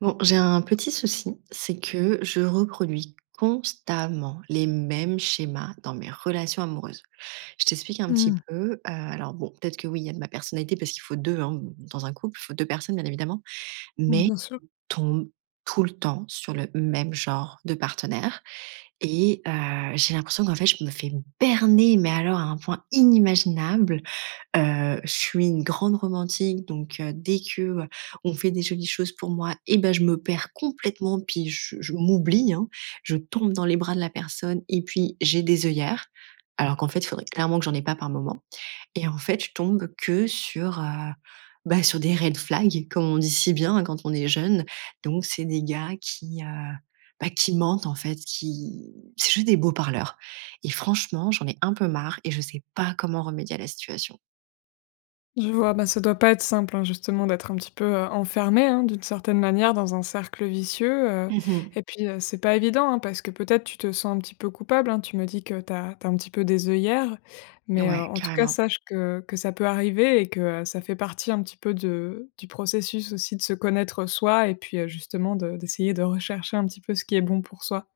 Bon, j'ai un petit souci, c'est que je reproduis constamment les mêmes schémas dans mes relations amoureuses. Je t'explique un petit Mmh. peu. Alors bon, peut-être que oui, il y a de ma personnalité parce qu'il faut deux hein, dans un couple, il faut deux personnes bien évidemment, Mmh, mais bien sûr. je tombe tout le temps sur le même genre de partenaire et j'ai l'impression qu'en fait je me fais berner, mais alors à un point inimaginable. Je suis une grande romantique donc dès que on fait des jolies choses pour moi et ben je me perds complètement puis je m'oublie, hein. Je tombe dans les bras de la personne et puis j'ai des œillères, alors qu'en fait, il faudrait clairement que j'en ai pas par moment et en fait, je tombe que sur des red flags comme on dit si bien hein, quand on est jeune. Donc c'est des gars qui mentent en fait, qui C'est juste des beaux parleurs et franchement, j'en ai un peu marre et je sais pas comment remédier à la situation. Je vois, bah, ça doit pas être simple, hein, justement, d'être un petit peu, enfermé, hein, d'une certaine manière dans un cercle vicieux, Mmh mh. et puis, c'est pas évident, hein, parce que peut-être tu te sens un petit peu coupable, hein. Tu me dis que t'as un petit peu des œillères, mais, Ouais, en tout cas, carrément. sache que ça peut arriver et que, ça fait partie un petit peu de du processus aussi de se connaître soi et puis, justement de d'essayer de rechercher un petit peu ce qui est bon pour soi.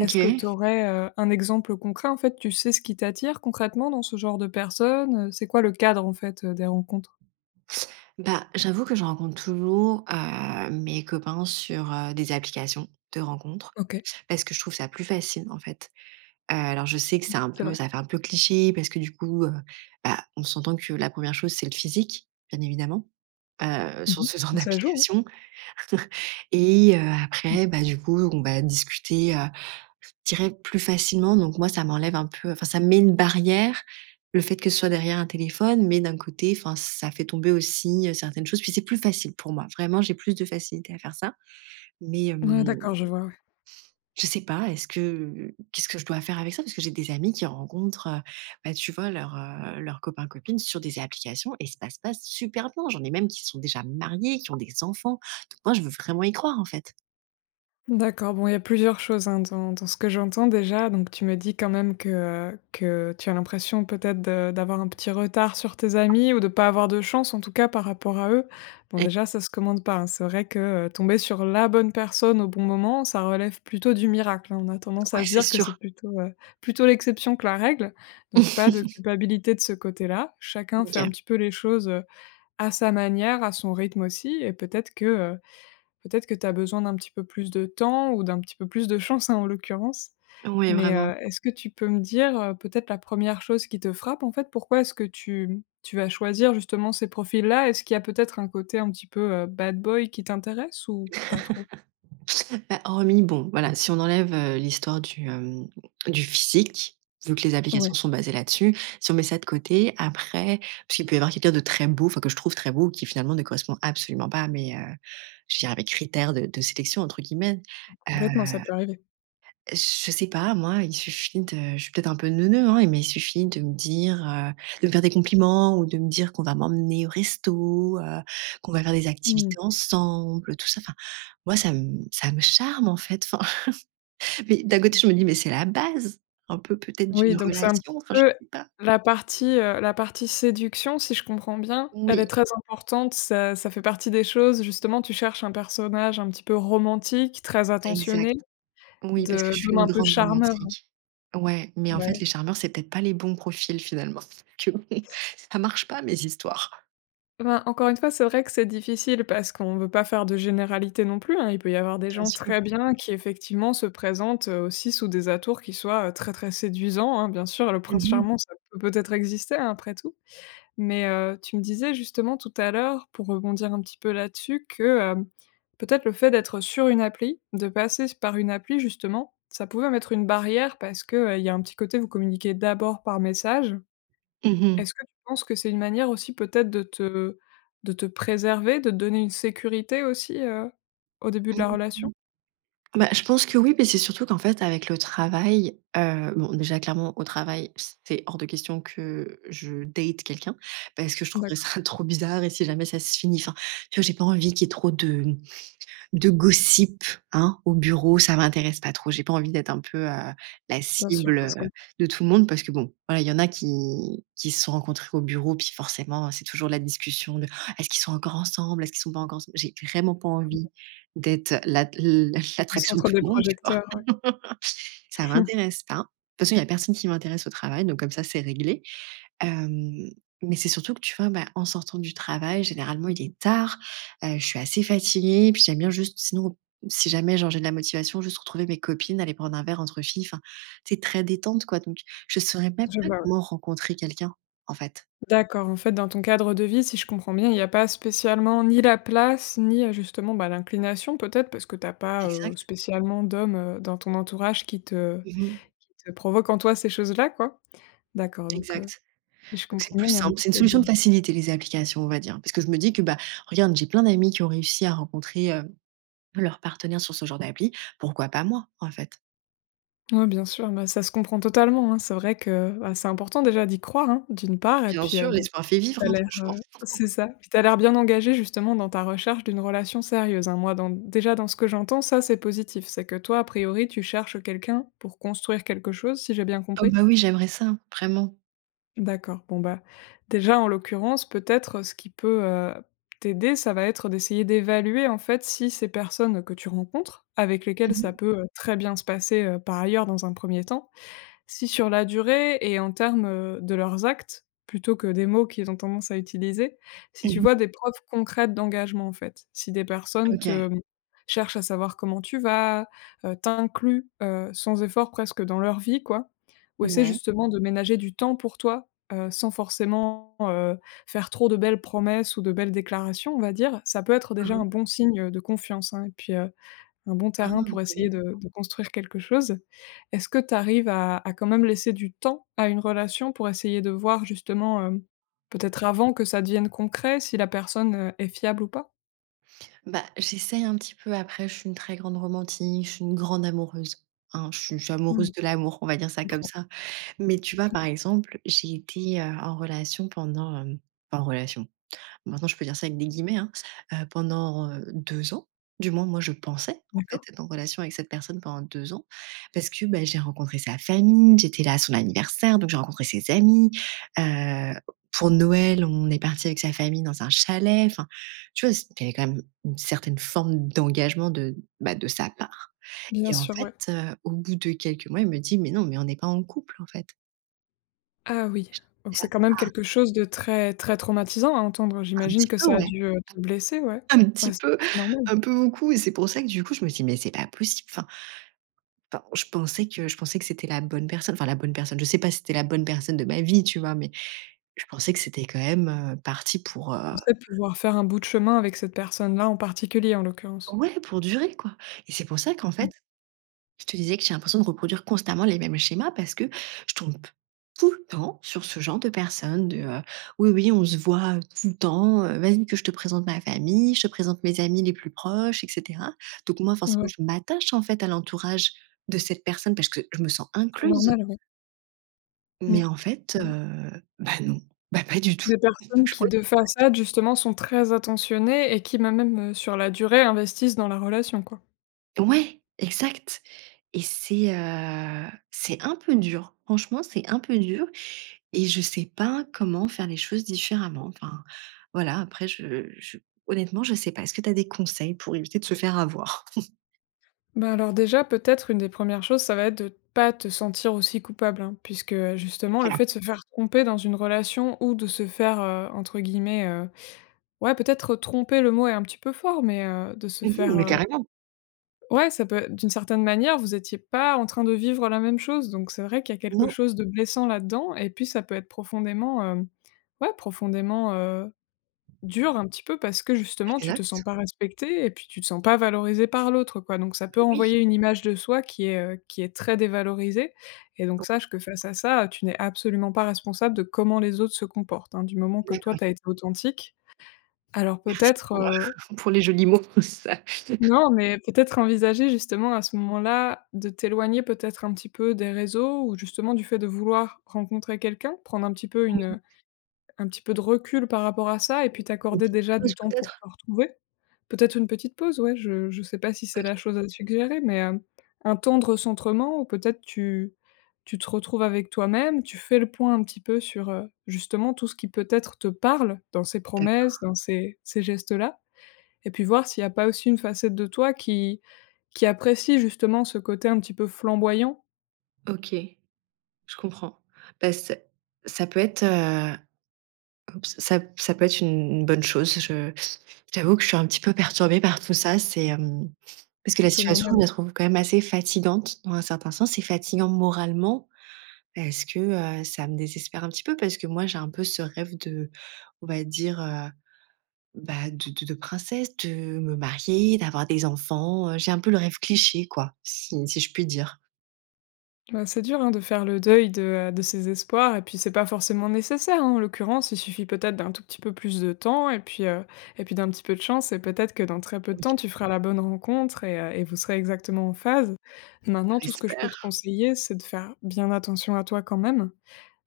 Est-ce que tu aurais, un exemple concret, en fait? Tu sais ce qui t'attire concrètement dans ce genre de personnes, C'est quoi le cadre, en fait, des rencontres? Bah, j'avoue que je rencontre toujours, mes copains sur des applications de rencontres OK, parce que je trouve ça plus facile, en fait. Alors je sais que c'est un c'est peu vrai. ça fait un peu cliché parce que du coup, on s'entend que la première chose, c'est le physique, bien évidemment, sur Mmh mh. ce genre Bah, ça joue, hein? d'application. Et Mmh. après, bah, du coup, on va discuter, je dirais plus facilement. Donc moi, ça m'enlève un peu, enfin, ça met une barrière, le fait que ce soit derrière un téléphone, mais d'un côté, enfin, ça fait tomber aussi, certaines choses. Puis c'est plus facile pour moi. Vraiment, j'ai plus de facilité à faire ça. Mais, Ouais, hem, d'accord, je vois, ouais. je sais pas, est-ce que qu'est-ce que je dois faire avec ça? Parce que j'ai des amis qui rencontrent, bah, tu vois, leurs copains, copines sur des applications et ça se passe super bien. J'en ai même qui sont déjà mariés, qui ont des enfants. Donc moi, je veux vraiment y croire, en fait. D'accord, bon, il y a plusieurs choses, hein, dans ce que j'entends déjà. Donc tu me dis quand même que tu as l'impression peut-être de d'avoir un petit retard sur tes amis ou de pas avoir de chance en tout cas par rapport à eux. Bon Et déjà ça se commande pas, hein. C'est vrai que, tomber sur la bonne personne au bon moment, ça relève plutôt du miracle, hein. On a tendance ouais, à se c'est dire que sûr. c'est plutôt, plutôt l'exception que la règle. Donc pas de culpabilité de ce côté-là. Chacun fait un OK. petit peu les choses, à sa manière, à son rythme aussi et peut-être que, Peut-être que tu as besoin d'un petit peu plus de temps ou d'un petit peu plus de chance, hein, en l'occurrence. Oui, Mais, vraiment. Est-ce que tu peux me dire, peut-être la première chose qui te frappe, en fait? Pourquoi est-ce que tu vas choisir justement ces profils-là? Est-ce qu'il y a peut-être un côté un petit peu, bad boy qui t'intéresse ou pas trop? Bah, hormis bon, voilà, si on enlève, l'histoire du physique, vu que les applications Ouais, sont basées là-dessus, si on met ça de côté, après parce qu'il peut y avoir quelqu'un de très beau, enfin que je trouve très beau, qui finalement ne correspond absolument pas à mes, je dirais à mes «critères de sélection» entre guillemets. complètement, ça peut arriver. Je sais pas, moi, il suffit de je suis peut-être un peu neuneu, hein, mais il suffit de me dire, de me faire des compliments ou de me dire qu'on va m'emmener au resto, qu'on va faire des activités Mmh. ensemble, tout ça. Enfin, moi, ça me charme, en fait. Enfin, mais d'un côté, je me dis: «Mais c'est la base, un peu peut-être Oui, d'une donc c'est un relation». petit Enfin, je peu sais pas. La partie séduction, si je comprends bien, elle est Oui, très importante. Ça fait partie des choses, justement, tu cherches un personnage un petit peu romantique, très exact. attentionné Oui, parce que De je suis d'hommes une un peu grande charmeurs, romantique. Ouais, mais en fait, ouais. les charmeurs, c'est peut-être pas les bons profils, finalement. Que ça marche pas, mes histoires. Ben, encore une fois, c'est vrai que c'est difficile parce qu'on veut pas faire de généralité non plus, hein. Il peut y avoir des Bien gens sûr. très bien qui effectivement se présentent, aussi sous des atours qui soient, très, très séduisants, hein. Bien sûr, le prince Mmh mh. charmant, ça peut peut-être exister, hein, après tout. Mais, tu me disais justement tout à l'heure, pour rebondir un petit peu là-dessus, que, peut-être le fait d'être sur une appli, de passer par une appli justement, ça pouvait mettre une barrière parce que, il y a un petit côté, vous communiquez d'abord par message Mmh. Est-ce que tu penses que c'est une manière aussi peut-être de te préserver, de te donner une sécurité aussi, au début de la Mmh. relation? Bah, je pense que oui, mais c'est surtout qu'en fait, avec le travail, bon, déjà, clairement, au travail, c'est hors de question que je date quelqu'un parce que je trouverais D'accord, ça trop bizarre et si jamais ça se finit, enfin, tu vois, j'ai pas envie qu'il y ait trop de gossip, hein, au bureau, ça m'intéresse pas trop. J'ai pas envie d'être un peu, la bien sûr, cible, ça heu, se comprend. de tout le monde parce que bon, voilà, il y en a qui se sont rencontrés au bureau, puis forcément, c'est toujours la discussion de: «Ah, est-ce qu'ils sont encore ensemble? Est-ce qu'ils sont pas encore ensemble?» J'ai vraiment pas envie d'être l'at l Au l'attraction de centre tout des le monde, tu vois? projecteurs, Ça m'intéresse pas. De toute façon, il y a personne qui m'intéresse au travail, donc comme ça, c'est réglé. Hem, mais c'est surtout que, tu vois, bah, en sortant du travail, généralement, il est tard, je suis assez fatiguée, puis j'aime bien juste sinon, si jamais, genre, j'ai de la motivation, juste retrouver mes copines, aller prendre un verre entre filles, enfin, c'est très détente, quoi, donc je ne saurais même je pas vois, ouais. comment rencontrer quelqu'un, en fait. D'accord, en fait, dans ton cadre de vie, si je comprends bien, il n'y a pas spécialement ni la place, ni, justement, bah, l'inclination peut-être parce que t'as pas, Exact. spécialement d'hommes, dans ton entourage Mmh. qui te provoquent en toi ces choses-là, quoi? D'accord, donc Exact. si je Donc c'est comprends bien, plus il y a un simple, c'est petit une peu solution de de facilité, les applications, on va dire, parce que je me dis que, bah, regarde, j'ai plein d'amis qui ont réussi à rencontrer, leur partenaire sur ce genre d'appli, pourquoi pas moi, en fait? Ouais, bien sûr, bah, ça se comprend totalement, hein. C'est vrai que, bah, c'est important déjà d'y croire, hein, d'une part et Bien puis, sûr, bon, l'espoir fait vivre, t'as hein, l'air, franchement. C'est ça, puis tu l'air bien engagé justement dans ta recherche d'une relation sérieuse, hein. Moi, dans déjà dans ce que j'entends, ça, c'est positif. C'est que toi, a priori, tu cherches quelqu'un pour construire quelque chose, si j'ai bien Ah compris? bah oui, j'aimerais ça, vraiment. D'accord, bon, bah, déjà, en l'occurrence, peut-être, ce qui peut, t'aider, ça va être d'essayer d'évaluer, en fait, si ces personnes que tu rencontres, avec lesquelles Mmh ça mh. peut, très bien se passer, par ailleurs dans un premier temps, si sur la durée et en termes, de leurs actes, plutôt que des mots qu'ils ont tendance à utiliser, si tu Mmh vois mh. des preuves concrètes d'engagement, en fait. Si des personnes OK. te mmh, cherchent à savoir comment tu vas, t'incluent, sans effort presque dans leur vie, quoi, ou essaient Ouais. justement de ménager du temps pour toi, sans forcément, faire trop de belles promesses ou de belles déclarations, on va dire, ça peut être Mmh déjà mh. un bon signe, de confiance, hein et puis, un bon Ah, terrain pour pas essayer bête. De construire quelque chose. Est-ce que tu arrives à quand même laisser du temps à une relation pour essayer de voir justement, peut-être avant que ça devienne concret, si la personne, est fiable ou pas? Bah, j'essaye un petit peu après, je suis une très grande romantique, je suis une grande amoureuse, hein, je suis amoureuse Mmh. de l'amour, on va dire ça Je comme comprends, ça. Mais tu vois, par exemple, j'ai été, en relation pendant, enfin, en relation. Maintenant, je peux dire ça avec des guillemets, hein, pendant, 2 ans. Du moins, moi, je pensais, en fait, d'accord. être en relation avec cette personne pendant 2 ans parce que, bah, j'ai rencontré sa famille, j'étais là à son anniversaire, donc j'ai rencontré ses amis, heu, pour Noël, on est parti avec sa famille dans un chalet. Enfin, tu vois, il y avait quand même une certaine forme d'engagement de sa part Bien et en sûr, ouais. fait, au bout de quelques mois, il me dit: «Mais non, mais on n'est pas en couple, en fait». Ah oui, donc J'étais c'est là: quand même «Ah, quelque chose de très, très traumatisant à entendre. un J'imagine petit que peu, ça a ouais». dû, te blesser, ouais. Un petit Bah, peu, c'est normal. un peu beaucoup et c'est pour ça que du coup je me dis: «Mais c'est pas possible». Enfin je pensais que c'était la bonne personne, enfin la bonne personne, je sais pas si c'était la bonne personne de ma vie, tu vois? Mais je pensais que c'était quand même, parti pour, Tu heu pensais pouvoir faire un bout de chemin avec cette personne-là en particulier, en l'occurrence. ouais, pour durer quoi et c'est pour ça qu'en fait. Mmh, Je te disais que j'ai l'impression de reproduire constamment les mêmes schémas parce que je tombe tout le temps sur ce genre de personnes de oui, oui, on se voit tout le temps, vas-y que je te présente ma famille, je te présente mes amis les plus proches, etc. Donc moi, ouais, forcément, ouais, je m'attache en fait à l'entourage de cette personne parce que je me sens c'est incluse. normal, ouais. Mmh. Mais en fait, bah non, bah pas du tout. Des Donc, personnes je qui, crois- de façade, justement, sont très attentionnées et qui, bah, même, sur la durée, investissent dans la relation, quoi. Ouais, exact. Et c'est un peu dur. Franchement, c'est un peu dur. Et je sais pas comment faire les choses différemment. Enfin, voilà, après je honnêtement, je sais pas. Est-ce que tu as des conseils pour éviter de se faire avoir? Bah, alors déjà, peut-être, une des premières choses, ça va être de pas te sentir aussi coupable, hein, puisque, justement, le Ca fait de se faire tromper dans une relation ou de se faire, entre guillemets, ouais, peut-être, «tromper», le mot est un petit peu fort, mais, de se mmh faire, mais carrément. ouais, ça peut d'une certaine manière, vous étiez pas en train de vivre la même chose, donc c'est vrai qu'il y a quelque Non. chose de blessant là-dedans et puis ça peut être profondément, ouais, profondément, Dur un petit peu parce que justement tu te sens Exact. pas respecté et puis tu te sens pas valorisé par l'autre quoi, donc ça peut Oui. envoyer une image de soi qui est très dévalorisée et donc OK, sache que face à ça, tu n'es absolument pas responsable de comment les autres se comportent, hein. Du moment que toi d'accord. tu as été authentique, alors Merci peut-être, pour, pour les jolis mots. Ça non, mais peut-être envisager justement à ce moment-là de t'éloigner peut-être un petit peu des réseaux ou justement du fait de vouloir rencontrer quelqu'un, prendre un petit peu une, un petit peu de recul par rapport à ça et puis une t'accorder petite déjà pause du temps pour peut-être? te retrouver. Peut-être une petite pause, ouais, je sais pas si c'est la OK, chose à suggérer, mais, un temps de recentrement où peut-être tu te retrouves avec toi-même, tu fais le point un petit peu sur, justement tout ce qui peut-être te parle dans ces d'accord. promesses, dans ces gestes-là et puis voir s'il y a pas aussi une facette de toi qui apprécie justement ce côté un petit peu flamboyant. OK, je comprends. Bah, ça peut être, heu, ça peut être une bonne chose. Je j'avoue que je suis un petit peu perturbée par tout ça. C'est, hem Parce que la C'est situation, je normal la trouve quand même assez fatigante dans un certain sens. C'est fatigant moralement parce que, ça me désespère un petit peu parce que moi, j'ai un peu ce rêve de, on va dire, de princesse, de me marier, d'avoir des enfants, j'ai un peu le rêve cliché quoi, si je puis dire. Bah, c'est dur, hein, de faire le deuil de ses espoirs et puis c'est pas forcément nécessaire, hein, en l'occurrence. Il suffit peut-être d'un tout petit peu plus de temps et puis d'un petit peu de chance et peut-être que dans très peu de Oui, temps, tu feras la bonne rencontre et vous serez exactement en phase. je Maintenant, tout ce que je peux te l'espère. conseiller, c'est de faire bien attention à toi quand même,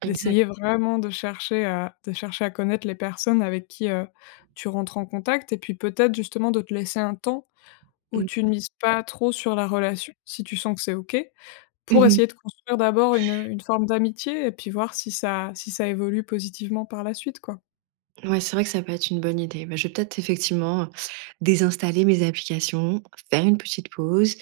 Exact. d'essayer vraiment de chercher à connaître les personnes avec qui, tu rentres en contact et puis peut-être justement de te laisser un temps où tu ne mises pas trop sur la relation, si tu sens que c'est OK. Pour Mmh. essayer de construire d'abord une forme d'amitié et puis voir si ça si ça évolue positivement par la suite, quoi. Ouais, c'est vrai que ça peut être une bonne idée. Bah, je vais peut-être effectivement, désinstaller mes applications, faire une petite pause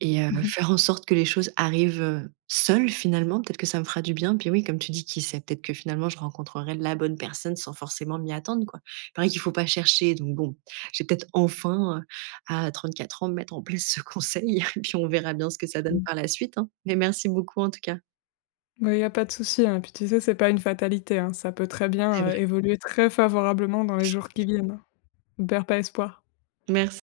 et faire en sorte que les choses arrivent, seules finalement. Peut-être que ça me fera du bien. Puis oui, comme tu dis, qui sait? Peut-être que finalement je rencontrerai la bonne personne sans forcément m'y attendre, quoi. Il paraît qu'il faut pas chercher, donc bon, j'ai peut-être enfin, à 34 ans mettre en place ce conseil et puis on verra bien ce que ça Mmh mh. donne Mmh. par la suite, hein. Mais merci beaucoup en tout cas. Bah, il y a pas de souci, hein, puis tu sais, c'est pas une fatalité, hein, ça peut très C'est bien, vrai. Évoluer très favorablement dans les jours qui viennent, hein. Ne perds pas espoir. Merci.